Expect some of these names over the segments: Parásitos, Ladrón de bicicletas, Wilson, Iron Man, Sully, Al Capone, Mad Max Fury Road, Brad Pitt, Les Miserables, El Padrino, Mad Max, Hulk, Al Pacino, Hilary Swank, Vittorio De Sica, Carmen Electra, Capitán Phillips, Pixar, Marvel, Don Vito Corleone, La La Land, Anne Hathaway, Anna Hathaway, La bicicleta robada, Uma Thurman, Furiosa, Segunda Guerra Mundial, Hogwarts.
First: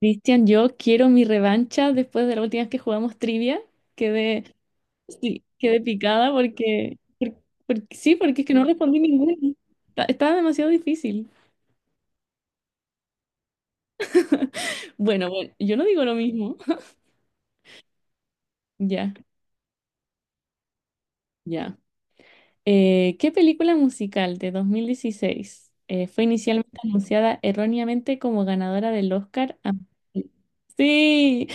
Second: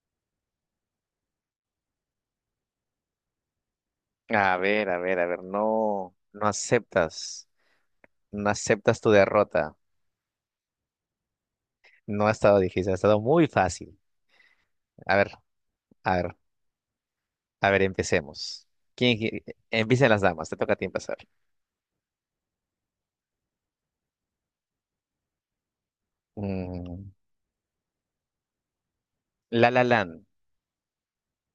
Cristian, yo quiero mi revancha después de la última vez que jugamos trivia. Quedé, A ver, a ver, a sí, ver, quedé no, picada no porque, aceptas, sí, porque es no que no respondí aceptas tu ninguna. derrota. Estaba demasiado difícil. No ha estado difícil, ha estado muy fácil. A Bueno, ver, bueno, yo no digo lo a ver, mismo. a ver, empecemos. Ya, ¿Quién, qui- Empiecen las damas, te toca a ti empezar. ya. ¿Qué película musical de 2016 fue inicialmente Mm, anunciada erróneamente como ganadora del Oscar? La A- La Land, Sí,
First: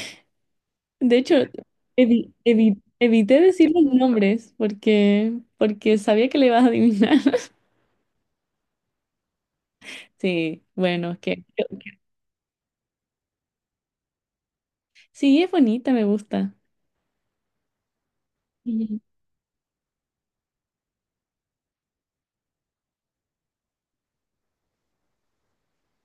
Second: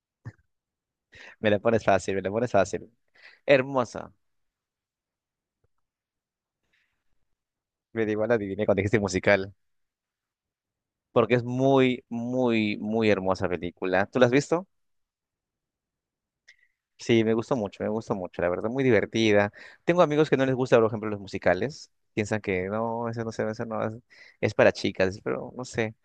de hecho, me la pones fácil, me la pones fácil. evité decir los Hermosa, nombres porque, porque sabía que le ibas a adivinar. me da igual adiviné cuando dijiste musical, Sí, bueno, porque que es muy, muy, muy hermosa película. ¿Tú la has visto? sí, es bonita, me gusta. Sí, me gustó mucho, la verdad, muy Ujú. divertida. Tengo amigos que no les gusta, por ejemplo, los musicales. Piensan que no, eso no es, es para chicas, pero no sé.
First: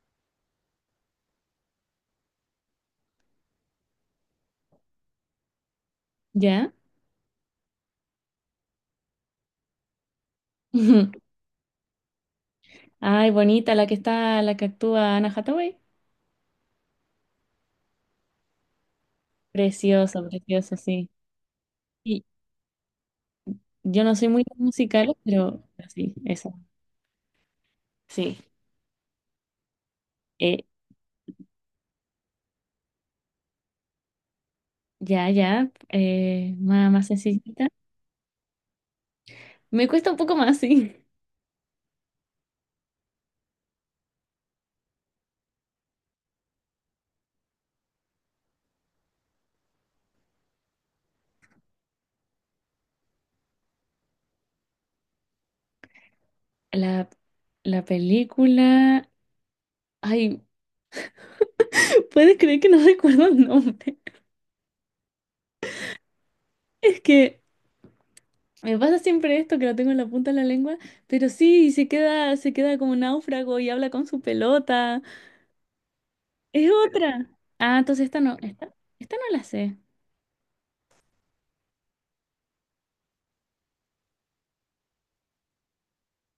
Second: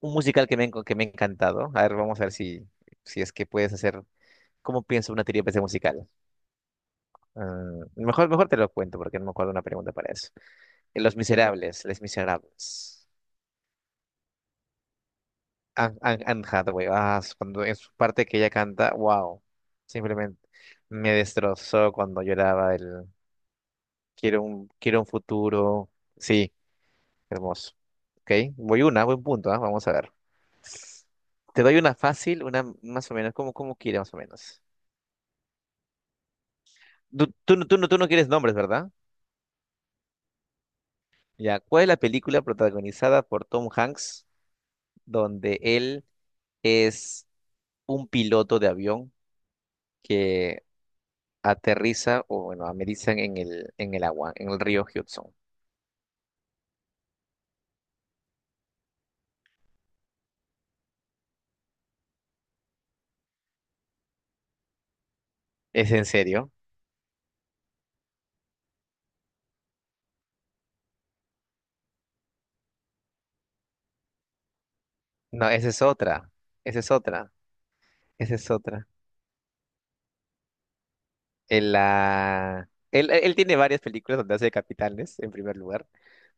Un musical que me ha encantado. A ver, vamos a ver si es que puedes hacer, ¿cómo pienso una teoría de musical? ¿Ya? Ah, mejor te lo cuento porque no me acuerdo una pregunta para eso. Los Miserables, Les Miserables. Ay, bonita la que está, la que actúa Anna Hathaway. Anne Hathaway, cuando en su parte que ella canta, wow, Preciosa, simplemente preciosa, sí. me destrozó cuando Y lloraba. yo no soy Quiero muy un, quiero un musical, pero futuro. sí, esa, Sí, hermoso. Ok, sí. voy una, buen punto, ¿ah? Vamos a ver. Eh, Te doy una fácil, una más o menos, como quiere, más o menos. ya, ya, más, más Tú, tú, no- sencillita. tú, no, tú no quieres nombres, ¿verdad? Me cuesta un poco más, sí. Ya, ¿cuál es la película protagonizada por Tom Hanks donde él es un piloto de avión que aterriza o, bueno, amerizan en el agua, en el río Hudson? La, la película. Ay, ¿puedes creer que no recuerdo el nombre? ¿Es en serio? Es que me pasa siempre esto, que lo tengo en la punta de la lengua, pero sí, se queda como náufrago y habla con su pelota. No, esa es otra. Es Esa es otra. otra. Ah, entonces esta Esa no, es esta, otra. esta no la sé. Él tiene varias películas donde hace de capitanes, en primer lugar.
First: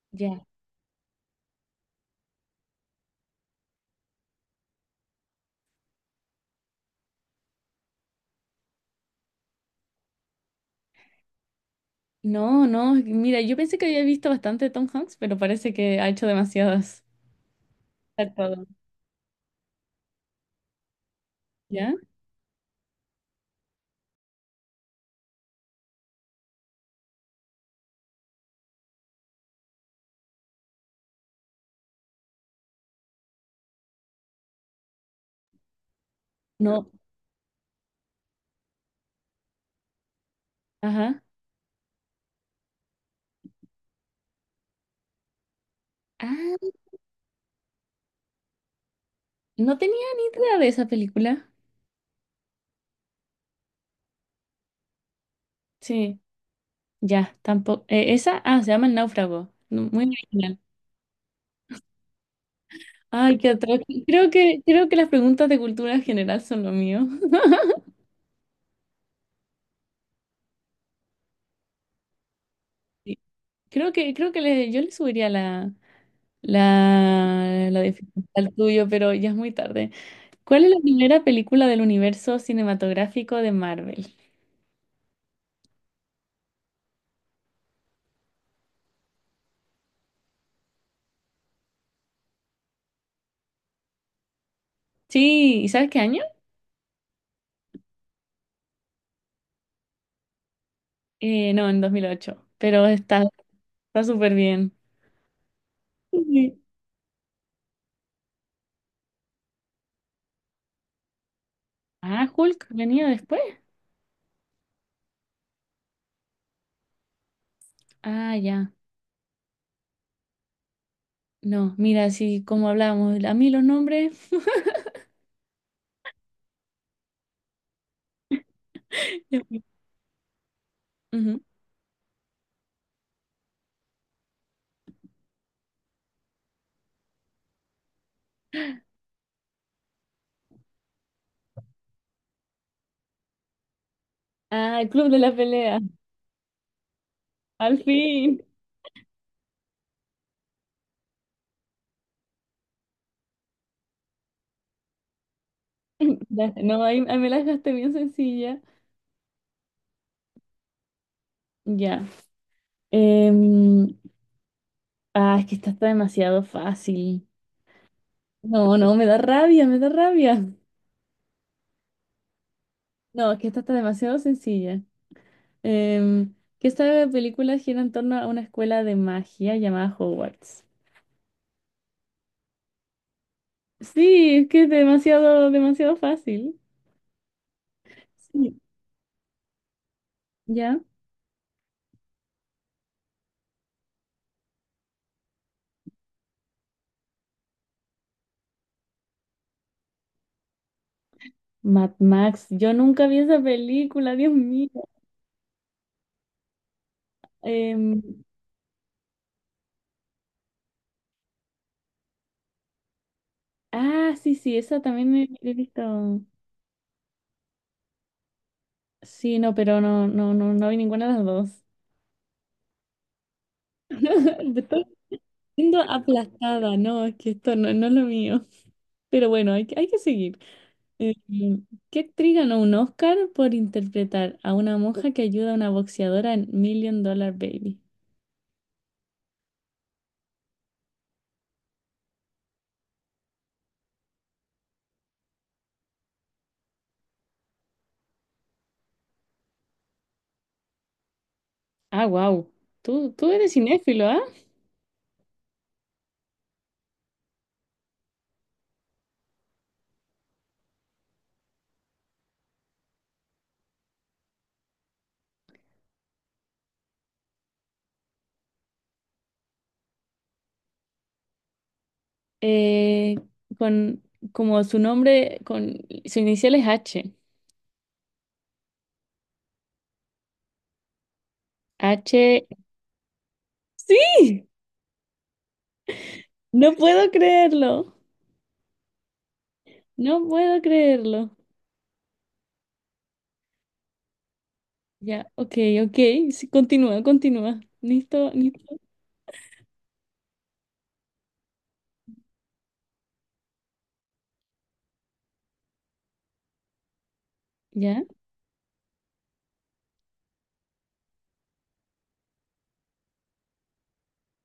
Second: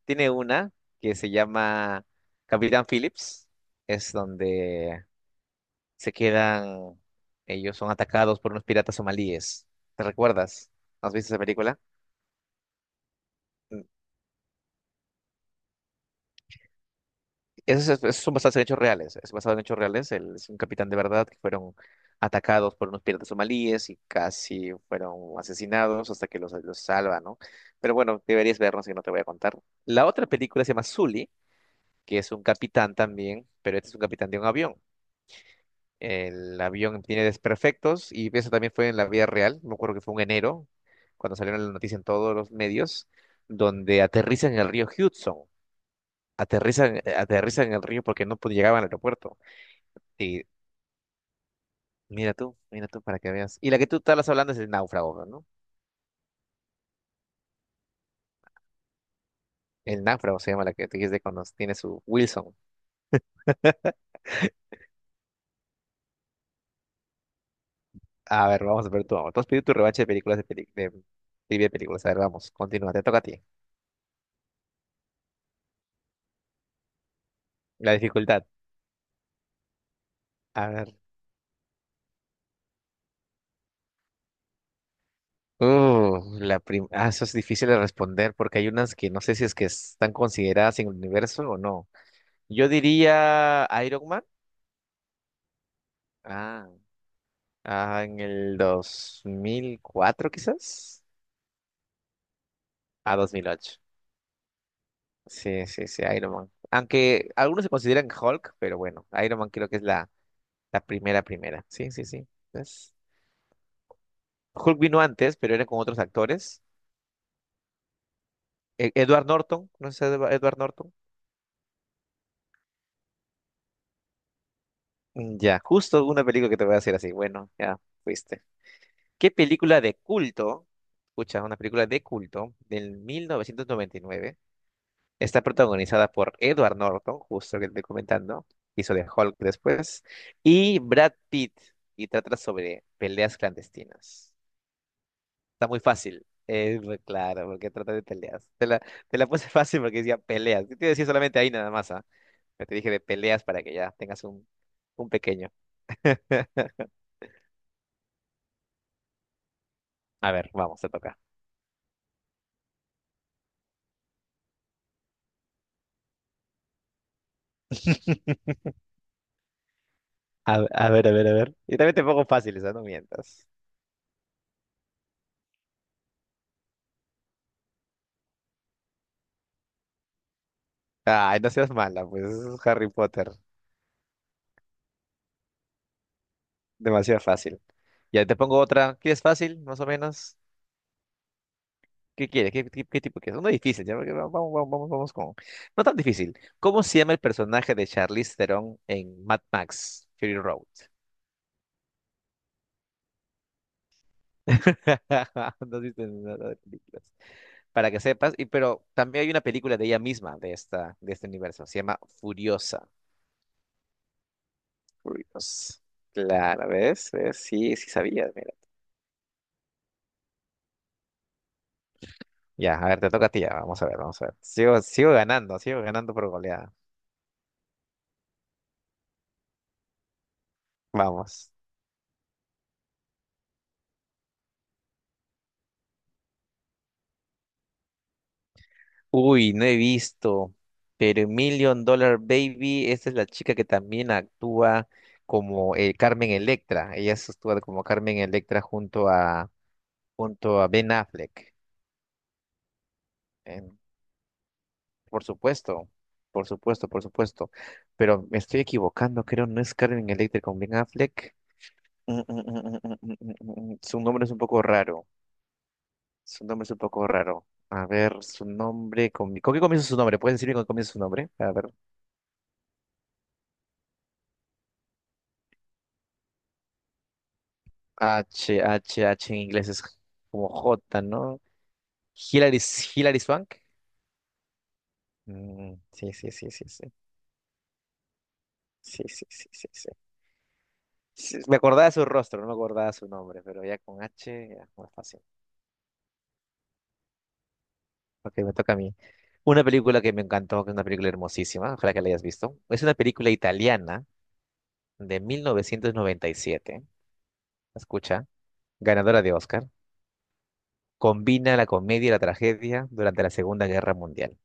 Tiene Ya. una que se llama Capitán Phillips. Es donde se quedan... ellos son atacados por unos piratas somalíes. ¿Te recuerdas? ¿Has visto esa película? No, no, mira, yo pensé que había visto bastante Tom Hanks, pero parece que ha hecho demasiadas. Esos, esos- Ha son basados en actuado. hechos reales. Es basado en hechos reales. Él es un capitán de verdad que fueron ¿Ya? atacados por unos piratas somalíes y casi fueron asesinados hasta que los salva, ¿no? Pero bueno, deberías vernos y no te voy a contar. La otra película se llama Sully, que es un capitán también, pero este es un capitán de un avión. El No, avión tiene desperfectos y eso también fue en la vida real. Me acuerdo que fue en enero, ajá. cuando salieron la noticia en todos los medios, donde aterrizan en el río Hudson. Ah, Aterrizan en el río porque no pod- llegaban al aeropuerto. no tenía ni Sí, idea de esa película. Mira tú para que veas. Y la que tú estabas hablando es el náufrago, ¿no? Sí, ya, tampoco. Esa, ah, se llama El Náufrago. No, El muy náufrago se original. llama la que tú dijiste cuando tiene su Wilson. Ay, qué atroz. Creo que las preguntas de cultura general son lo mío. A ver, vamos a ver tú. Tú has pedido tu revancha de películas de trivia de películas. A ver, vamos, continúa, te Sí. toca a ti. Creo que yo le subiría la La dificultad dificultad. al tuyo, pero ya es muy tarde. ¿Cuál A es la ver. primera película del universo cinematográfico de Marvel? Eso es difícil de responder porque hay unas que no sé si es que están consideradas en el universo o no. Yo diría Iron Man. Sí, ¿y sabes qué año? Ah, en el 2004 quizás. No, en 2008, pero A está, 2008. está súper bien. Sí, sí, sí, Iron Man. Sí. Aunque algunos se consideran Hulk, pero bueno, Iron Man creo que es la primera, primera. Sí, sí, sí. Ah, Hulk Es- venía después. Hulk vino antes, pero era con otros actores. Ah, ya. Edward Norton, ¿no es Edward Norton? No, mira, sí, como hablábamos, a mí los nombres. Ya, justo una película que te voy a hacer así. Bueno, ya fuiste. ¿Qué película de culto? Ujú. Escucha, una película de culto del 1999. Está protagonizada por Edward Norton, justo que te estoy comentando, hizo de Hulk después, y Brad Pitt, y trata sobre peleas clandestinas. Ah, el Club de la Está Pelea, muy fácil, es muy claro, porque al trata de fin. peleas. Te la puse fácil porque decía peleas. Yo te decía solamente ahí nada más, ¿ah? Pero te dije de peleas para que ya tengas un pequeño. Ya, no, ahí, ahí me la dejaste bien sencilla. A ver, vamos, te toca. Ya. Em, ah, es que esta está demasiado fácil. No, no, me da rabia, me da rabia. A ver, a ver, a ver. Y también te pongo fáciles, ¿ah? No No, es mientas. que esta está demasiado sencilla. Em, que esta película gira en torno a una escuela de magia llamada Hogwarts. Ay, no seas mala, pues es Harry Potter, Sí, es que es demasiado, demasiado fácil. demasiado fácil. Ya te pongo Sí. otra. ¿Quieres fácil, más o menos? ¿Ya? ¿Qué quieres? ¿Qué tipo quieres? Uno difícil, ya, porque vamos, vamos, vamos, vamos con. No tan difícil. ¿Cómo se llama el personaje de Charlize Theron en Mad Max Fury Road? Mad Max, yo nunca vi esa película, Dios mío. No viste nada de películas. Para que Em, sepas, pero también hay una película de ella misma, de esta, de este universo. Se llama Furiosa. ah, sí, sí, esa también me he Furiosa. visto. Claro, ¿ves? ¿Ves? Sí, sí sabías, mira. Sí, no, pero no, no, no, no vi ninguna de las dos. Ya, a ver, te toca a ti, ya. Vamos a ver, vamos a ver. Sigo ganando, sigo Siendo ganando por goleada. aplastada, no, es que esto no, no es lo mío. Pero bueno, hay que seguir. Eh, Vamos. ¿Qué actriz ganó un Oscar por interpretar a una monja que ayuda a una boxeadora en Million Dollar Baby? Uy, no he visto, pero Million Dollar Baby, esa es la chica que también actúa como Carmen Electra. Ella se actúa como Carmen Electra junto a Ben Affleck. Ah, wow. Tú eres En- cinéfilo, ¿ah? por supuesto, por supuesto, por supuesto. Pero me estoy equivocando, creo, no es Carmen Electra con Ben Affleck. Mm. Su nombre es un poco raro. Su nombre es un poco raro. A ver, su nombre. ¿Con qué comienza su nombre? ¿Puedes decirme con qué comienza su nombre? Eh, con como su nombre, con su inicial es H. H, H, H en inglés es como J, ¿no? H. Hilary, Hilary Swank. ¡Sí! Mm, sí, sí, sí, sí, No sí. puedo creerlo. Sí, sí, sí, sí, sí. No puedo creerlo. Sí, me acordaba de su rostro, no me acordaba su nombre, pero ya con H ya es más fácil. Ya, ok, ok. Sí, continúa, continúa. Listo, Ok, me toca a listo. mí. Una película que me encantó, que es una película hermosísima, ojalá que la hayas visto. Es una película italiana de 1997, Ya. escucha, ganadora de Oscar. Combina la comedia y la tragedia durante la Segunda Guerra Mundial.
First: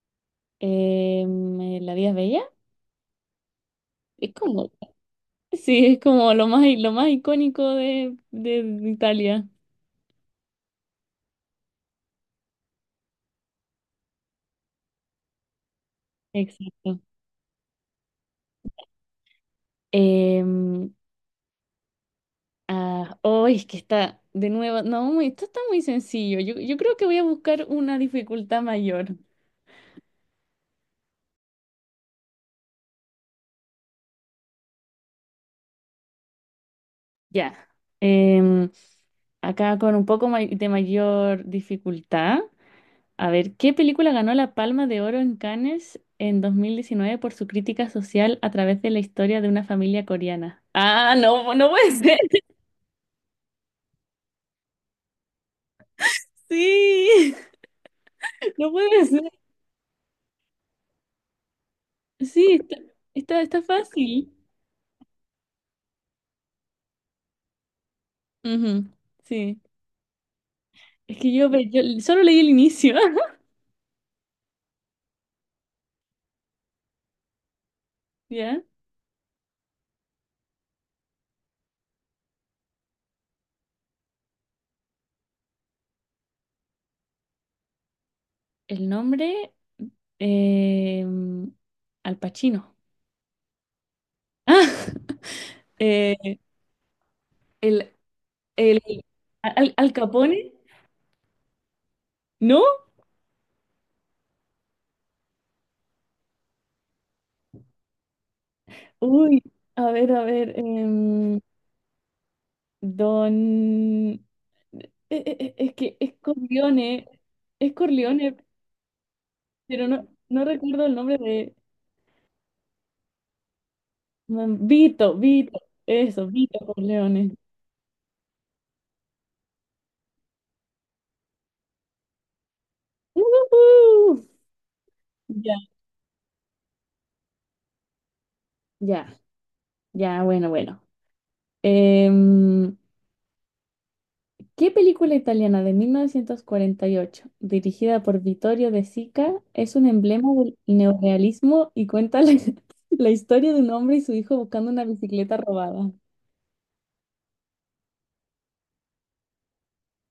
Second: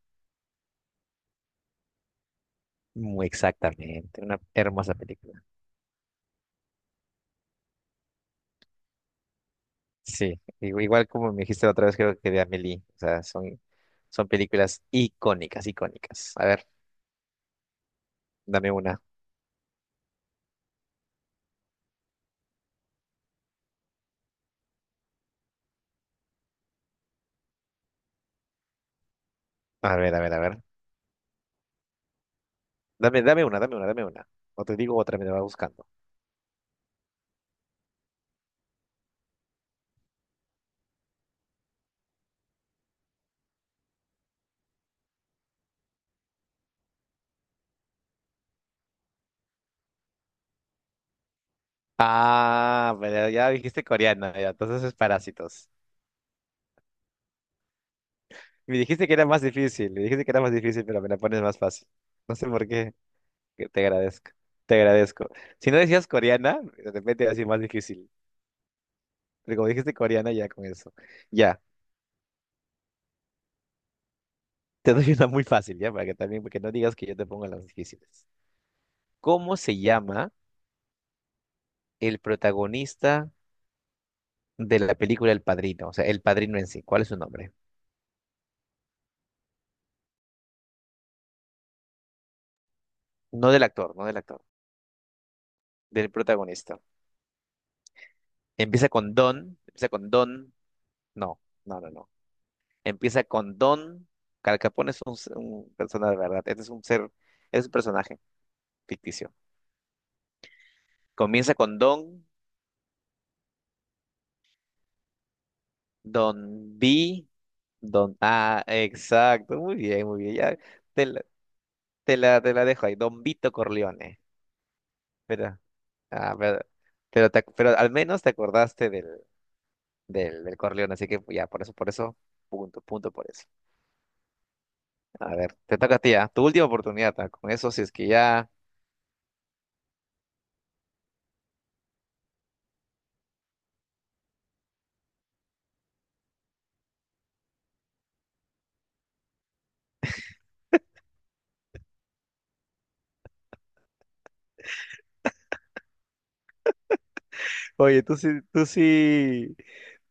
La vida es bella. Muy exactamente, Es una como, hermosa película. sí, es como lo más icónico de Italia. Sí, igual como me dijiste la otra vez, creo que de Amélie. O sea, son películas icónicas, icónicas. A ver, Exacto. dame una. Em, ah, oh, es que está de nuevo. No, esto está muy sencillo. Yo creo que voy a buscar una dificultad mayor. A ver, a ver, a ver. Dame una, dame una, dame una. O te digo otra, me la va buscando. Ya. Em, Acá con un poco may- de mayor dificultad. A ver, ¿qué película ganó la Palma de Oro en Cannes en 2019 por su crítica social a través de la historia de una familia coreana? Ah, no, no puede ser. Ah, pero ya dijiste coreana, ya, entonces es Parásitos. Sí, no Me puede dijiste que era ser. más difícil, me dijiste que era más difícil, pero me la pones más fácil. No sé Sí, por está, qué, está, está que te agradezco, fácil. te agradezco. Si no decías coreana, de repente iba a ser más difícil. Ujú. Pero Sí, como dijiste coreana, ya con eso. es que yo, Ya. Yo solo leí el inicio. Te doy una muy fácil, ya, para que también, porque no digas que yo te pongo las difíciles. ¿Ya? ¿Cómo se llama el protagonista de la película El Padrino? O sea, El Padrino en sí. ¿Cuál es su nombre? El nombre, eh, Al Pacino. No del actor, no del actor, Ah, del eh, protagonista. el, el, Empieza con Don, Al, empieza Al con Capone, Don. No, no, no, no. ¿no? Empieza con Don. Al Capone es un persona de verdad. Este es un personaje ficticio. Uy, a ver, Comienza con Don, Don... Es que es Don Corleone, B, es Don Corleone, A. Exacto, muy pero bien, no, muy bien. no Ya, recuerdo el nombre te- de... te la dejo ahí, Don Vito Corleone. mm, Vito, Vito, Pero, eso, ah, Vito pero, pero, Corleone. te ac- pero al menos te acordaste del, Corleone, así que ya, por eso, punto, punto por eso. ¡Ujú! A Ya, ver, te toca a ti, ah, tu última oportunidad, ah, con eso, si es que ya. ya, ya, bueno, bueno. Em, ¿Qué película italiana de 1948 dirigida por Vittorio De Sica, es un emblema del neorealismo y cuenta la la historia de un hombre y su hijo buscando una bicicleta robada? Oye, tú sí, tú sí,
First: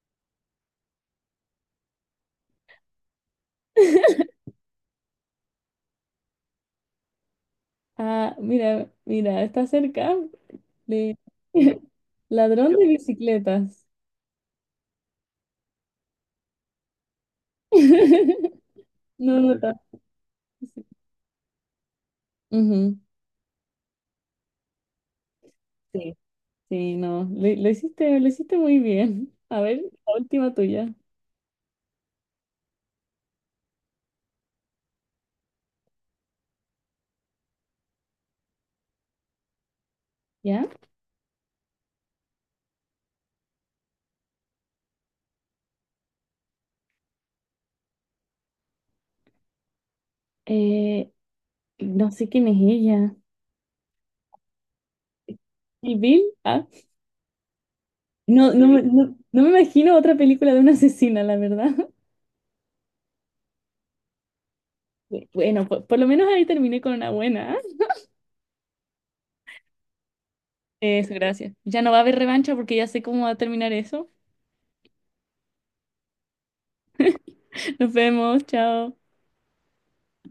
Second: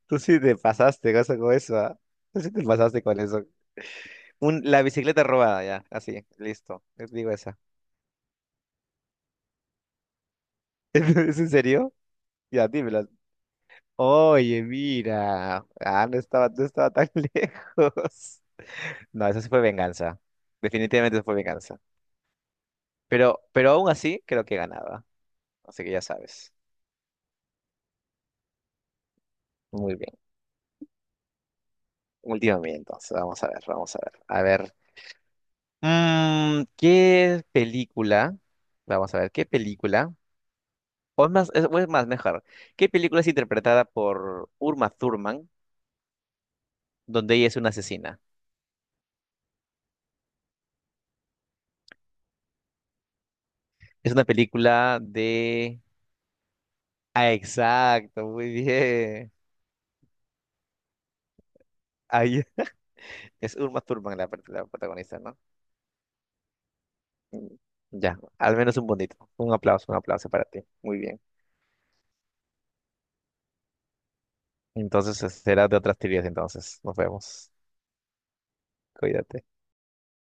tú sí te pasaste cosa con eso, ah. Tú sí te pasaste con eso. La bicicleta robada, ya, así, listo. Les digo esa. Ah, mira, mira, está cerca. Le- ¿Es en serio? Ya, Ladrón de dímela. bicicletas. Oye, mira. Ah, no estaba tan lejos. No, No, eso sí no fue está. venganza. Definitivamente eso fue venganza. Ujú. Pero aún así creo que ganaba. Así que ya Sí, sabes. sí, no. Lo hiciste muy bien. A ver, Muy la bien. última tuya. Última mía entonces. Vamos a ver, vamos a ver. A ver. ¿Qué película? Vamos a ver, ¿qué película? ¿Ya? O es más, o es más, mejor. ¿Qué película es interpretada por Uma Thurman, donde ella es una asesina? Eh, no sé quién es ella. Es una película de. ¿Y Bill? Ah, Ah, exacto, muy no, no, no, bien. no me imagino otra película de una asesina, la verdad. Ahí es Uma Thurman la protagonista, ¿no? Bueno, por lo menos ahí terminé con una buena. ¿Ah? Ya, al menos un bonito. Un aplauso para ti. Muy Eso, bien. gracias. Ya no va a haber revancha porque ya sé cómo va a terminar eso. Entonces, será de otras teorías entonces. Nos vemos. Nos vemos, chao. Cuídate.